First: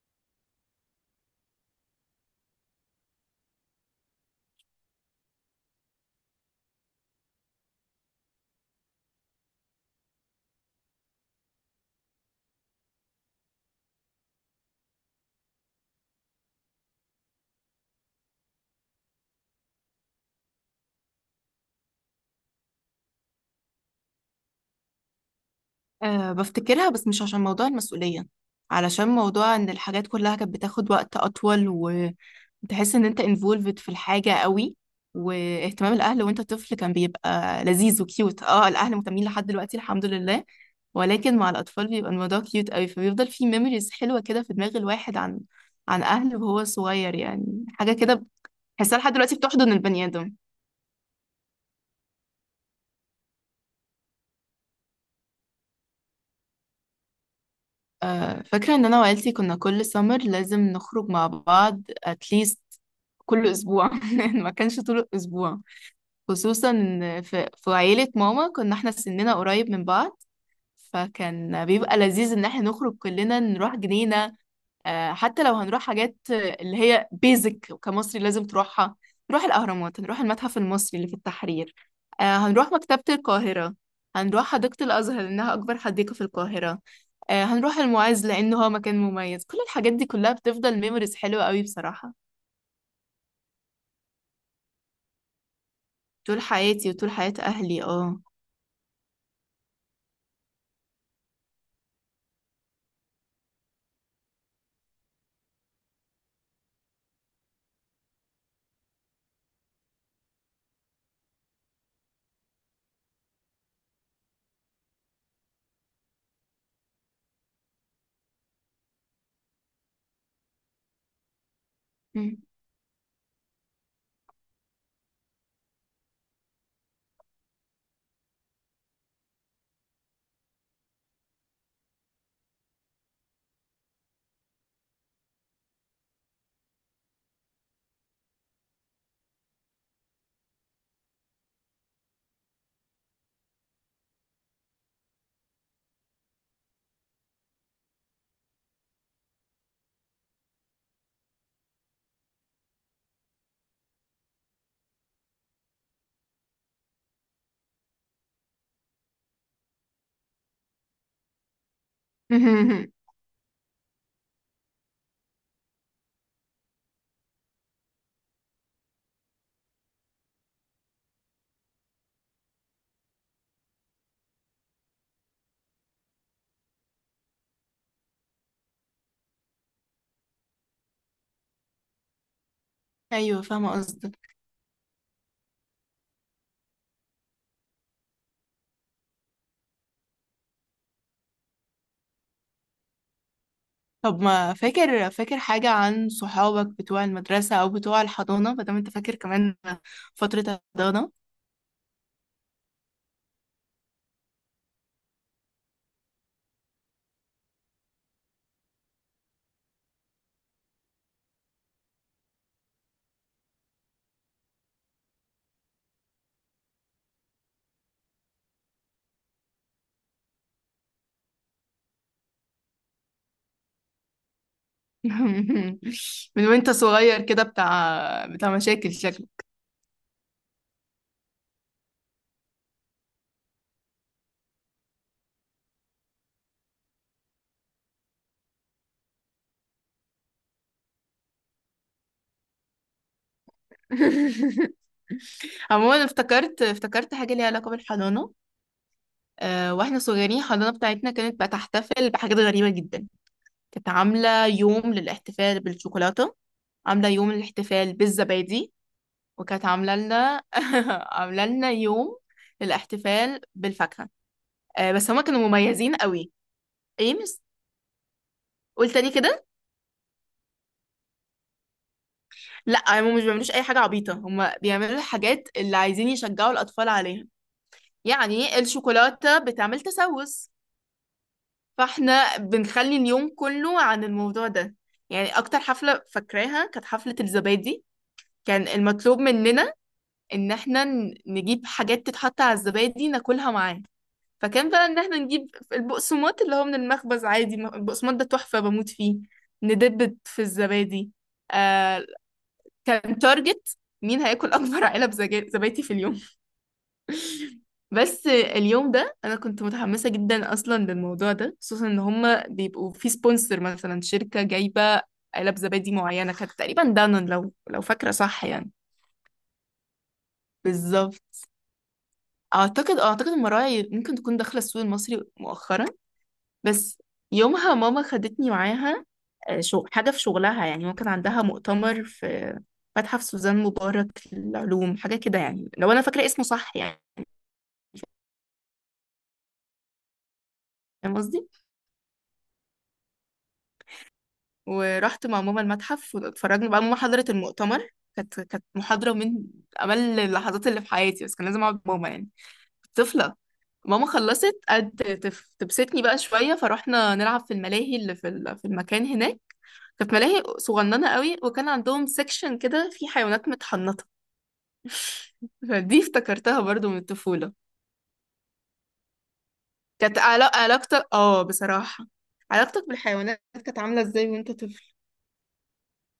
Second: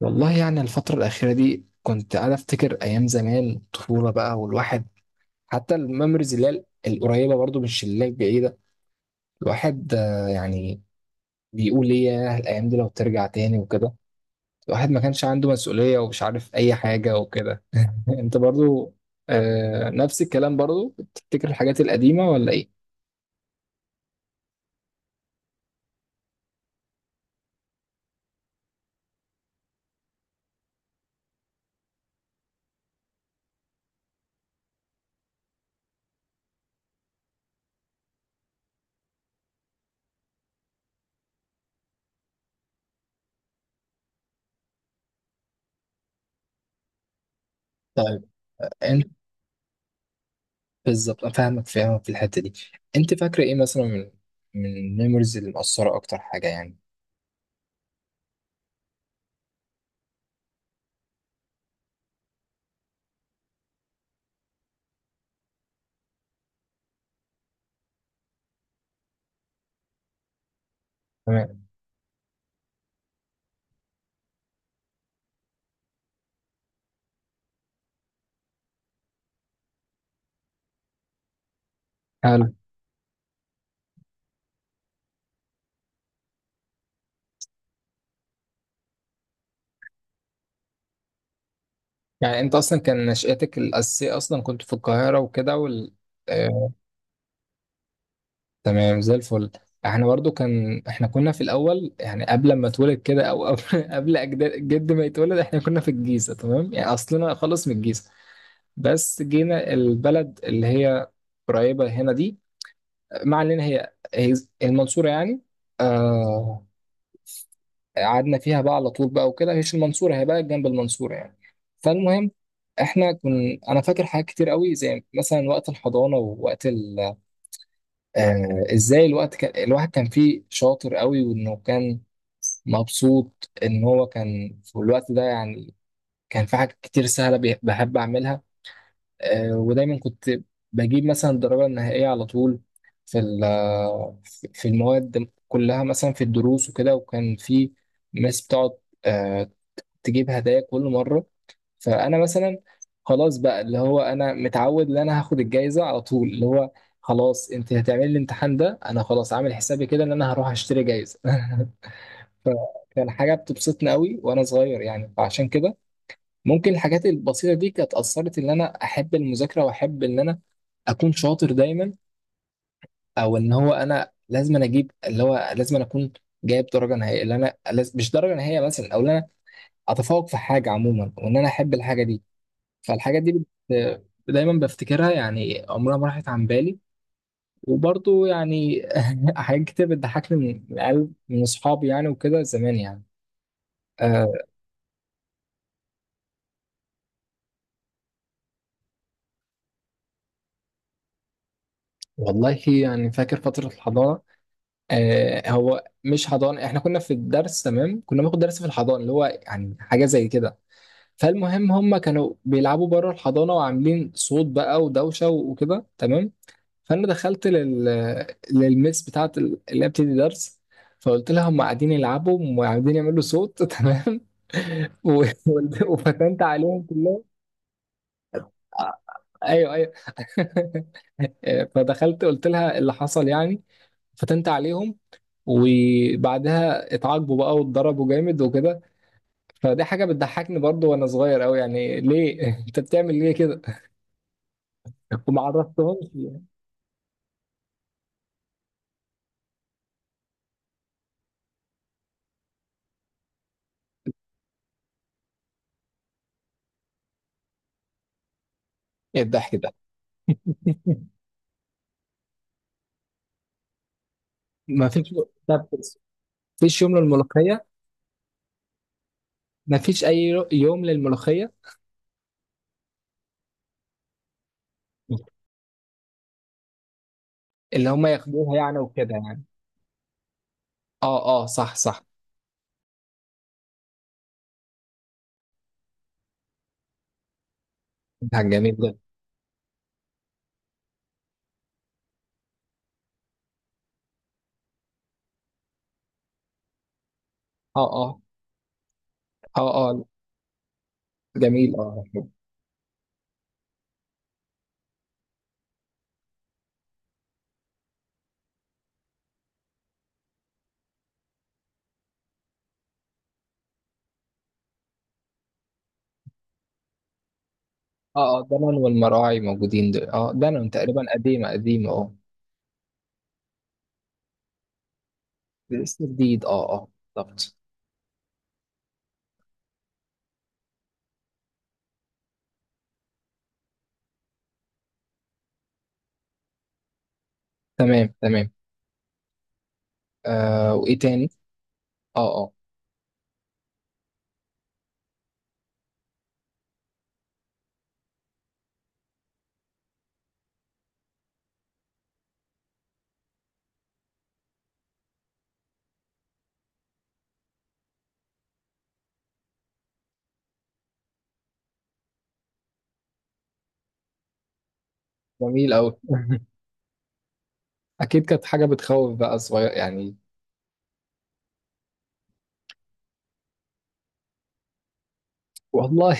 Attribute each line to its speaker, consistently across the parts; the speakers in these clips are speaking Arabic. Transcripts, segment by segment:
Speaker 1: والله يعني الفترة الأخيرة دي كنت قاعد أفتكر أيام زمان، طفولة بقى، والواحد حتى الميموريز اللي هي القريبة برضو، مش اللي هي البعيدة. الواحد يعني بيقول إيه، ياه الأيام دي لو ترجع تاني وكده. الواحد ما كانش عنده مسؤولية ومش عارف أي حاجة وكده. أنت برضو آه، نفس الكلام، برضو بتفتكر الحاجات القديمة ولا إيه؟
Speaker 2: أه بفتكرها، بس مش عشان موضوع المسؤولية، علشان موضوع ان الحاجات كلها كانت بتاخد وقت اطول، وتحس ان انت involved في الحاجة قوي. واهتمام الاهل وانت طفل كان بيبقى لذيذ وكيوت. اه، الاهل مهتمين لحد دلوقتي الحمد لله، ولكن مع الاطفال بيبقى الموضوع كيوت قوي، فبيفضل في ميموريز حلوة كده في دماغ الواحد عن اهله وهو صغير، يعني حاجة
Speaker 1: طيب.
Speaker 2: كده. بحسها
Speaker 1: أنت
Speaker 2: لحد دلوقتي بتحضن البني آدم.
Speaker 1: بالظبط أنا فاهمك في الحتة دي. أنت فاكرة إيه مثلا من الميموريز اللي مأثرة أكتر حاجة يعني؟
Speaker 2: فاكرة ان انا وعيلتي كنا كل سمر لازم نخرج مع بعض اتليست كل اسبوع ما كانش طول الاسبوع، خصوصا ان في عيلة ماما كنا احنا سننا قريب من بعض،
Speaker 1: تمام.
Speaker 2: فكان بيبقى لذيذ ان احنا نخرج كلنا نروح جنينة. حتى لو هنروح حاجات، اللي هي بيزك كمصري لازم تروحها، نروح الأهرامات، هنروح المتحف المصري اللي في التحرير،
Speaker 1: حلو.
Speaker 2: هنروح مكتبة القاهرة. هنروح حديقة الأزهر لأنها أكبر حديقة في القاهرة. هنروح المعز لأنه هو مكان مميز. كل الحاجات دي كلها بتفضل ميموريز حلوة قوي بصراحة.
Speaker 1: يعني انت اصلا كان نشأتك الاساسيه اصلا كنت في القاهره وكده، وال...
Speaker 2: طول
Speaker 1: آه،
Speaker 2: حياتي وطول حياة أهلي اه.
Speaker 1: تمام زي الفل. احنا برضو كان احنا كنا في الاول، يعني قبل ما اتولد كده او قبل قبل اجداد جد ما يتولد احنا كنا في الجيزه، تمام، يعني اصلنا خالص من الجيزه. بس جينا البلد اللي هي قريبه هنا دي، مع ان هي هي المنصوره يعني. آه. قعدنا فيها بقى على طول بقى وكده، هيش المنصورة، هي بقى جنب المنصورة يعني. فالمهم،
Speaker 2: مم.
Speaker 1: احنا كن انا فاكر حاجات كتير قوي، زي مثلا وقت الحضانة ووقت ال... ازاي الوقت كان... الواحد كان فيه شاطر قوي، وانه كان مبسوط ان هو كان في الوقت ده يعني. كان في حاجات كتير سهلة بحب اعملها. ودايما كنت بجيب مثلا الدرجة النهائية على طول في في المواد كلها، مثلا في الدروس وكده. وكان في ناس بتقعد آه، تجيب هدايا كل مرة. فأنا مثلا، خلاص بقى، اللي هو أنا متعود إن أنا هاخد الجايزة على طول، اللي هو خلاص، أنت هتعملي الامتحان ده، أنا خلاص عامل حسابي كده إن أنا هروح أشتري جايزة. فكان حاجة بتبسطني قوي وأنا صغير يعني. فعشان كده ممكن الحاجات البسيطة دي كانت أثرت إن أنا أحب المذاكرة، وأحب إن أنا أكون شاطر دايما، أو إن هو أنا لازم أنا أجيب، اللي هو لازم أنا أكون جايب درجة نهائية، اللي أنا مش درجة نهائية مثلا، أو إن أنا أتفوق في حاجة عموما، وإن أنا أحب الحاجة دي. فالحاجات دي
Speaker 2: أيوة،
Speaker 1: بت...
Speaker 2: فاهمة قصدك.
Speaker 1: دايما بفتكرها يعني، عمرها ما راحت عن بالي. وبرضه يعني حاجات كتير بتضحكني من قلب، من اصحابي يعني وكده زمان يعني.
Speaker 2: طب
Speaker 1: أه.
Speaker 2: ما فاكر حاجة عن صحابك بتوع المدرسة أو بتوع الحضانة، مادام أنت فاكر كمان فترة الحضانة؟
Speaker 1: والله يعني فاكر فترة الحضانة. أه، هو مش حضانة، احنا كنا في الدرس، تمام، كنا بناخد درس في الحضانة اللي هو يعني حاجة زي كده. فالمهم، هم كانوا بيلعبوا بره الحضانة وعاملين صوت بقى ودوشة وكده، تمام. فانا دخلت للميس بتاعت اللي هي بتدي درس، فقلت لها هم قاعدين يلعبوا وقاعدين يعملوا صوت. تمام. و- وفتنت
Speaker 2: من وانت
Speaker 1: عليهم
Speaker 2: صغير
Speaker 1: كلهم.
Speaker 2: كده بتاع مشاكل
Speaker 1: آه،
Speaker 2: شكلك.
Speaker 1: ايوه ايوه. فدخلت قلت لها اللي حصل يعني، فتنت عليهم. وبعدها اتعاقبوا بقى واتضربوا جامد وكده. فدي حاجه بتضحكني برضو وانا صغير قوي يعني، ليه؟ انت بتعمل ليه كده؟ وما
Speaker 2: عموما
Speaker 1: عرفتهمش يعني.
Speaker 2: افتكرت حاجة ليها علاقة بالحضانة. أه، واحنا صغيرين الحضانة بتاعتنا كانت بتحتفل بحاجات غريبة جدا. كانت عاملة يوم للاحتفال بالشوكولاتة، عاملة يوم للاحتفال بالزبادي،
Speaker 1: ايه الضحك
Speaker 2: وكانت
Speaker 1: ده؟
Speaker 2: عاملة لنا عاملة لنا يوم للاحتفال بالفاكهة.
Speaker 1: ما
Speaker 2: أه، بس
Speaker 1: فيش.
Speaker 2: هما كانوا
Speaker 1: طب،
Speaker 2: مميزين قوي.
Speaker 1: مفيش يوم
Speaker 2: ايه مس،
Speaker 1: للملوخية؟
Speaker 2: قول تاني كده.
Speaker 1: مفيش اي يوم للملوخيه.
Speaker 2: لا، هم مش بيعملوش اي حاجه عبيطه، هم بيعملوا الحاجات اللي عايزين يشجعوا الاطفال عليها.
Speaker 1: اللي هم ياخدوها
Speaker 2: يعني
Speaker 1: يعني وكده
Speaker 2: الشوكولاته
Speaker 1: يعني.
Speaker 2: بتعمل تسوس،
Speaker 1: اه اه، صح صح.
Speaker 2: فاحنا بنخلي اليوم كله عن الموضوع ده. يعني اكتر حفله فاكراها كانت حفله الزبادي.
Speaker 1: ده
Speaker 2: كان
Speaker 1: جميل ده.
Speaker 2: المطلوب مننا ان احنا نجيب حاجات تتحط على الزبادي ناكلها معاه. فكان بقى ان احنا نجيب البقسماط اللي هو من المخبز عادي،
Speaker 1: اه
Speaker 2: البقسماط
Speaker 1: اه.
Speaker 2: ده تحفه بموت فيه،
Speaker 1: اه اه.
Speaker 2: ندبت في الزبادي.
Speaker 1: جميل اه.
Speaker 2: آه، كان تارجت مين هياكل اكبر علب زبادي في اليوم. بس اليوم ده انا كنت متحمسه جدا اصلا للموضوع ده، خصوصا ان هما بيبقوا في سبونسر، مثلا شركه جايبه علب زبادي معينه، كانت تقريبا دانون، لو فاكره
Speaker 1: اه
Speaker 2: صح
Speaker 1: اه.
Speaker 2: يعني.
Speaker 1: دانون والمراعي موجودين دول، اه دانون تقريبا
Speaker 2: بالظبط.
Speaker 1: قديمه قديمه اه.
Speaker 2: اعتقد المراعي ممكن تكون داخله السوق المصري مؤخرا.
Speaker 1: لسه جديد اه اه.
Speaker 2: بس
Speaker 1: بالظبط.
Speaker 2: يومها ماما خدتني معاها. شو حاجه في شغلها، يعني ممكن عندها مؤتمر في متحف سوزان مبارك للعلوم حاجه كده يعني، لو انا فاكره اسمه صح يعني.
Speaker 1: تمام تمام. آه، وايه
Speaker 2: فاهم
Speaker 1: تاني؟
Speaker 2: قصدي؟
Speaker 1: اه اه.
Speaker 2: ورحت مع ماما المتحف واتفرجنا بقى، ماما حضرت المؤتمر. كانت محاضرة من أمل اللحظات اللي في حياتي، بس كان لازم أقعد مع ماما، يعني كنت طفلة. ماما خلصت، قعدت تبسطني بقى شوية، فروحنا نلعب في الملاهي اللي في في المكان هناك. كانت ملاهي صغننة قوي، وكان عندهم سيكشن كده فيه حيوانات متحنطة.
Speaker 1: جميل قوي.
Speaker 2: فدي افتكرتها برضو من الطفولة.
Speaker 1: اكيد كانت حاجه بتخوف بقى صغير يعني.
Speaker 2: كانت علاقتك، اه، بصراحة، علاقتك بالحيوانات كانت عاملة ازاي وانت طفل؟
Speaker 1: والله.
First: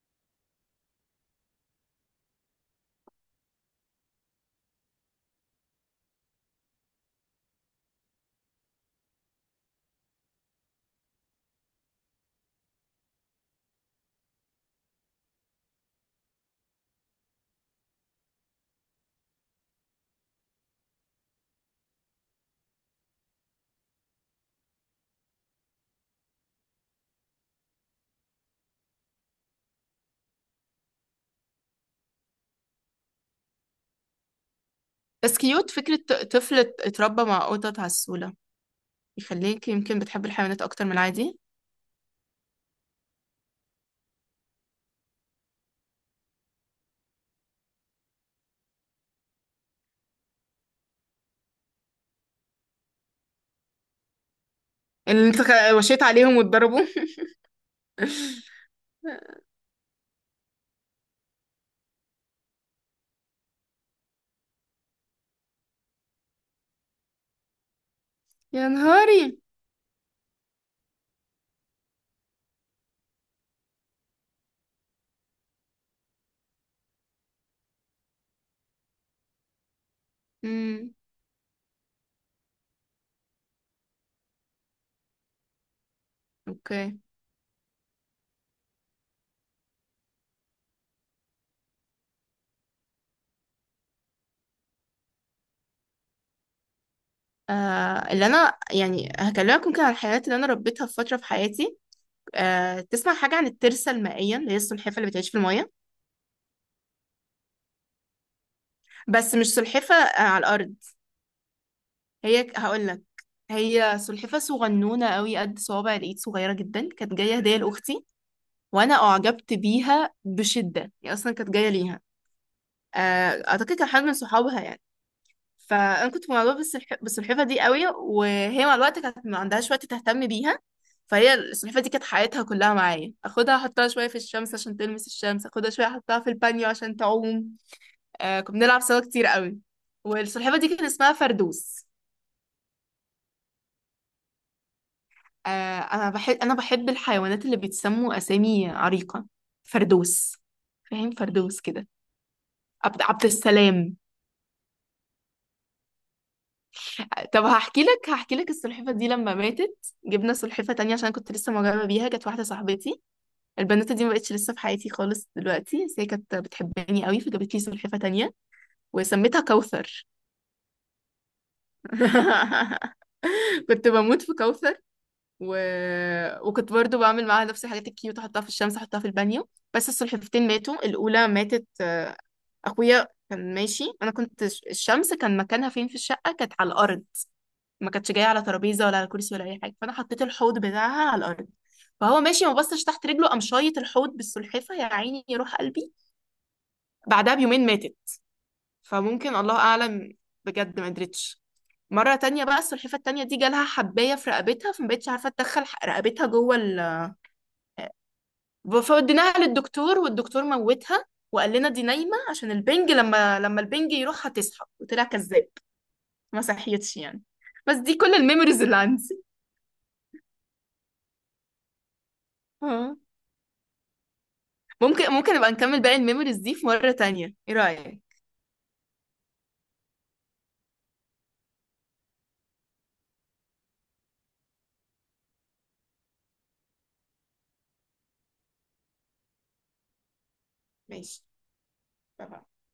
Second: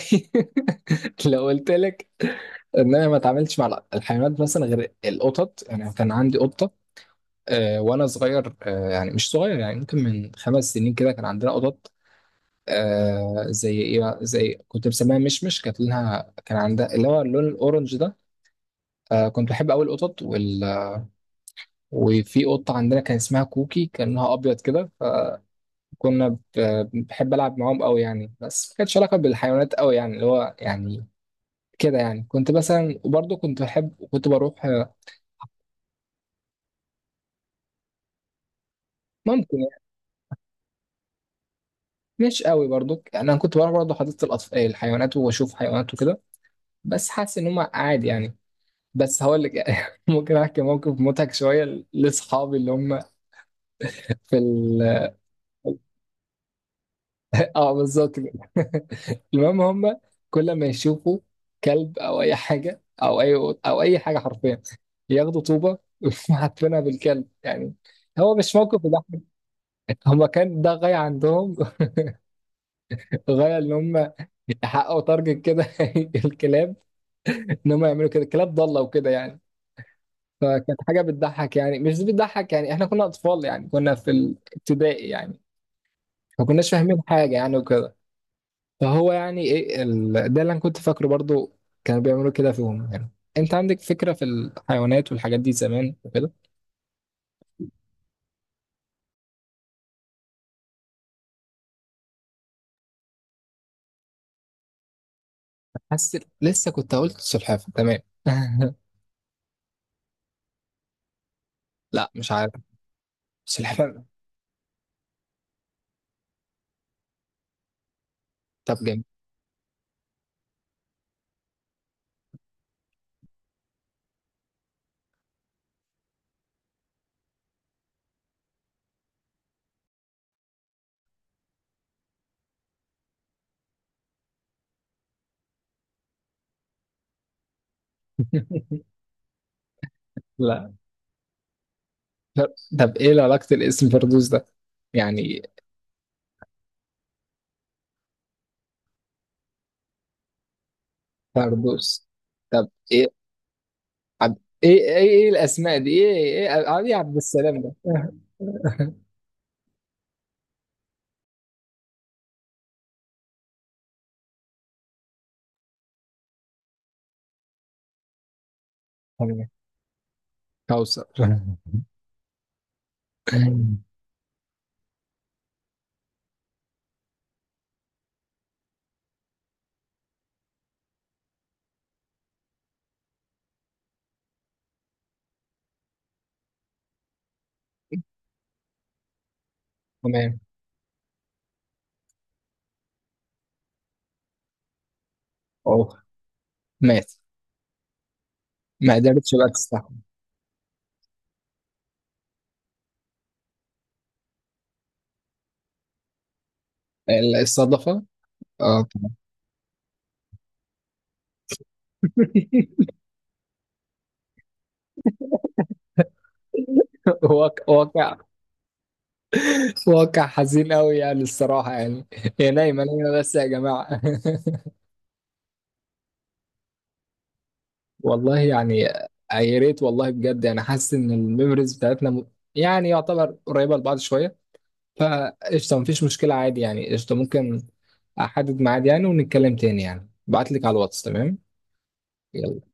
Speaker 1: لو قلت لك ان انا ما اتعاملتش مع الحيوانات مثلا غير القطط يعني، كان عندي قطه وانا صغير، يعني مش صغير يعني، ممكن من خمس سنين كده كان عندنا قطط. زي ايه بقى؟ زي كنت مسميها مشمش، كانت لونها كان عندها اللي هو اللون الاورنج ده. كنت بحب قوي القطط وال... وفي قطه عندنا كان اسمها كوكي، كان لونها ابيض كده، فكنا ب... بحب العب معاهم قوي يعني. بس ما كانتش علاقه بالحيوانات قوي يعني، اللي هو يعني كده يعني. كنت مثلا، وبرضه كنت بحب، كنت بروح آه.
Speaker 2: بس كيوت فكرة طفل اتربى مع قطط عسولة،
Speaker 1: ممكن
Speaker 2: يخليك
Speaker 1: يعني.
Speaker 2: يمكن بتحب الحيوانات أكتر من العادي.
Speaker 1: مش قوي برضه يعني، انا كنت بروح برضه حديقه الاطفال، الحيوانات، واشوف حيوانات وكده، بس حاسس ان هم عادي يعني. بس هقول لك. ممكن احكي موقف مضحك شويه لاصحابي، اللي هم في ال...
Speaker 2: اللي انت وشيت عليهم واتضربوا.
Speaker 1: اه، بالظبط كده. المهم، هم كل ما يشوفوا كلب او اي حاجه، او اي، او اي حاجه حرفيا، ياخدوا طوبه وحاطينها بالكلب يعني. هو مش
Speaker 2: يا
Speaker 1: موقف يضحك.
Speaker 2: نهاري.
Speaker 1: هم كان ده غايه عندهم، غايه ان هم يحققوا تارجت كده. الكلاب، ان هم يعملوا كده، الكلاب ضاله وكده يعني. فكانت
Speaker 2: امم.
Speaker 1: حاجه بتضحك يعني، مش بتضحك يعني، احنا كنا اطفال يعني، كنا في الابتدائي يعني، ما كناش
Speaker 2: اوكي.
Speaker 1: فاهمين حاجه يعني وكده. فهو يعني ايه ال... ده اللي انا كنت فاكره برضو، كانوا بيعملوا كده فيهم يعني. انت عندك فكره في الحيوانات والحاجات دي زمان وكده؟
Speaker 2: آه، اللي انا يعني هكلمك ممكن عن الحيوانات اللي انا ربيتها في فتره في حياتي. آه، تسمع حاجه عن الترسه المائيه اللي هي السلحفه اللي بتعيش في الميه؟
Speaker 1: حاسس لسه كنت قلت سلحفاه، تمام.
Speaker 2: بس مش سلحفه على الارض.
Speaker 1: لا مش
Speaker 2: هي
Speaker 1: عارف.
Speaker 2: هقول لك. هي
Speaker 1: سلحفاه.
Speaker 2: سلحفه صغنونه قوي قد صوابع الايد صغيره جدا، كانت جايه هديه لاختي.
Speaker 1: طب
Speaker 2: وانا
Speaker 1: جميل.
Speaker 2: اعجبت بيها بشده، هي اصلا كانت جايه ليها، اعتقد كان حد من صحابها يعني. فانا كنت معجبه بالسلحفه دي قوي، وهي مع الوقت كانت ما عندهاش وقت تهتم بيها. فهي السلحفه دي كانت حياتها كلها معايا، اخدها احطها شويه في الشمس عشان تلمس الشمس، اخدها شويه احطها في البانيو عشان تعوم. كنا بنلعب سوا كتير قوي. والسلحفه
Speaker 1: لا.
Speaker 2: دي كان اسمها فردوس.
Speaker 1: طب طب، ايه علاقه الاسم فردوس ده يعني؟
Speaker 2: آه، انا بحب الحيوانات اللي بيتسموا اسامي عريقه. فردوس، فاهم فردوس كده؟
Speaker 1: فردوس. طب
Speaker 2: عبد
Speaker 1: ايه،
Speaker 2: عبد السلام.
Speaker 1: عب... ايه ايه ايه الاسماء دي ايه، ايه ايه عبد
Speaker 2: طب
Speaker 1: السلام ده؟
Speaker 2: هحكي لك السلحفة دي لما ماتت. جبنا سلحفة تانية عشان كنت لسه معجبة بيها، كانت واحدة صاحبتي، البنوتة دي ما بقتش لسه في حياتي خالص دلوقتي، بس هي كانت بتحبني قوي فجابت لي سلحفة تانية وسميتها
Speaker 1: تمام.
Speaker 2: كوثر.
Speaker 1: كوثر. تمام.
Speaker 2: كنت بموت في كوثر. و... وكنت برضو بعمل معاها نفس الحاجات الكيوت، احطها في الشمس احطها في البانيو. بس السلحفتين ماتوا. الاولى ماتت، اخويا كان ماشي، انا كنت، الشمس كان مكانها فين في الشقة، كانت على الارض، ما كانتش جايه على ترابيزه ولا على كرسي ولا اي حاجه، فانا حطيت الحوض بتاعها على الارض. فهو ماشي، ما بصش تحت رجله، قام شايط الحوض بالسلحفه، يا عيني، يروح قلبي.
Speaker 1: اوه، مات؟
Speaker 2: بعدها بيومين ماتت.
Speaker 1: ما قدرتش
Speaker 2: فممكن،
Speaker 1: بقى
Speaker 2: الله
Speaker 1: تستحمل.
Speaker 2: اعلم. بجد ما قدرتش. مره تانية بقى السلحفه التانية دي جالها حبايه في رقبتها، فما بقتش عارفه تدخل رقبتها جوه.
Speaker 1: الصدفة. اه. تمام.
Speaker 2: فوديناها للدكتور والدكتور موتها. وقال لنا دي نايمه عشان البنج، لما البنج يروح هتصحى، وطلع كذاب، ما صحيتش يعني.
Speaker 1: واقع.
Speaker 2: بس دي
Speaker 1: واقع،
Speaker 2: كل الميموريز اللي عندي.
Speaker 1: واقع حزين قوي يعني الصراحة يعني. هي نايمة نايمة بس يا جماعة.
Speaker 2: ممكن نبقى نكمل باقي الميموريز دي في مرة تانية، ايه رأيك؟
Speaker 1: والله يعني، يا ريت والله بجد يعني. حاسس ان الميموريز بتاعتنا م- يعني يعتبر قريبة لبعض شوية، فقشطة، مفيش مشكلة عادي يعني، قشطة ممكن أحدد ميعاد يعني ونتكلم تاني يعني، بعتلك على الواتس،
Speaker 2: ماشي،
Speaker 1: تمام.
Speaker 2: اتفقنا.
Speaker 1: يلا.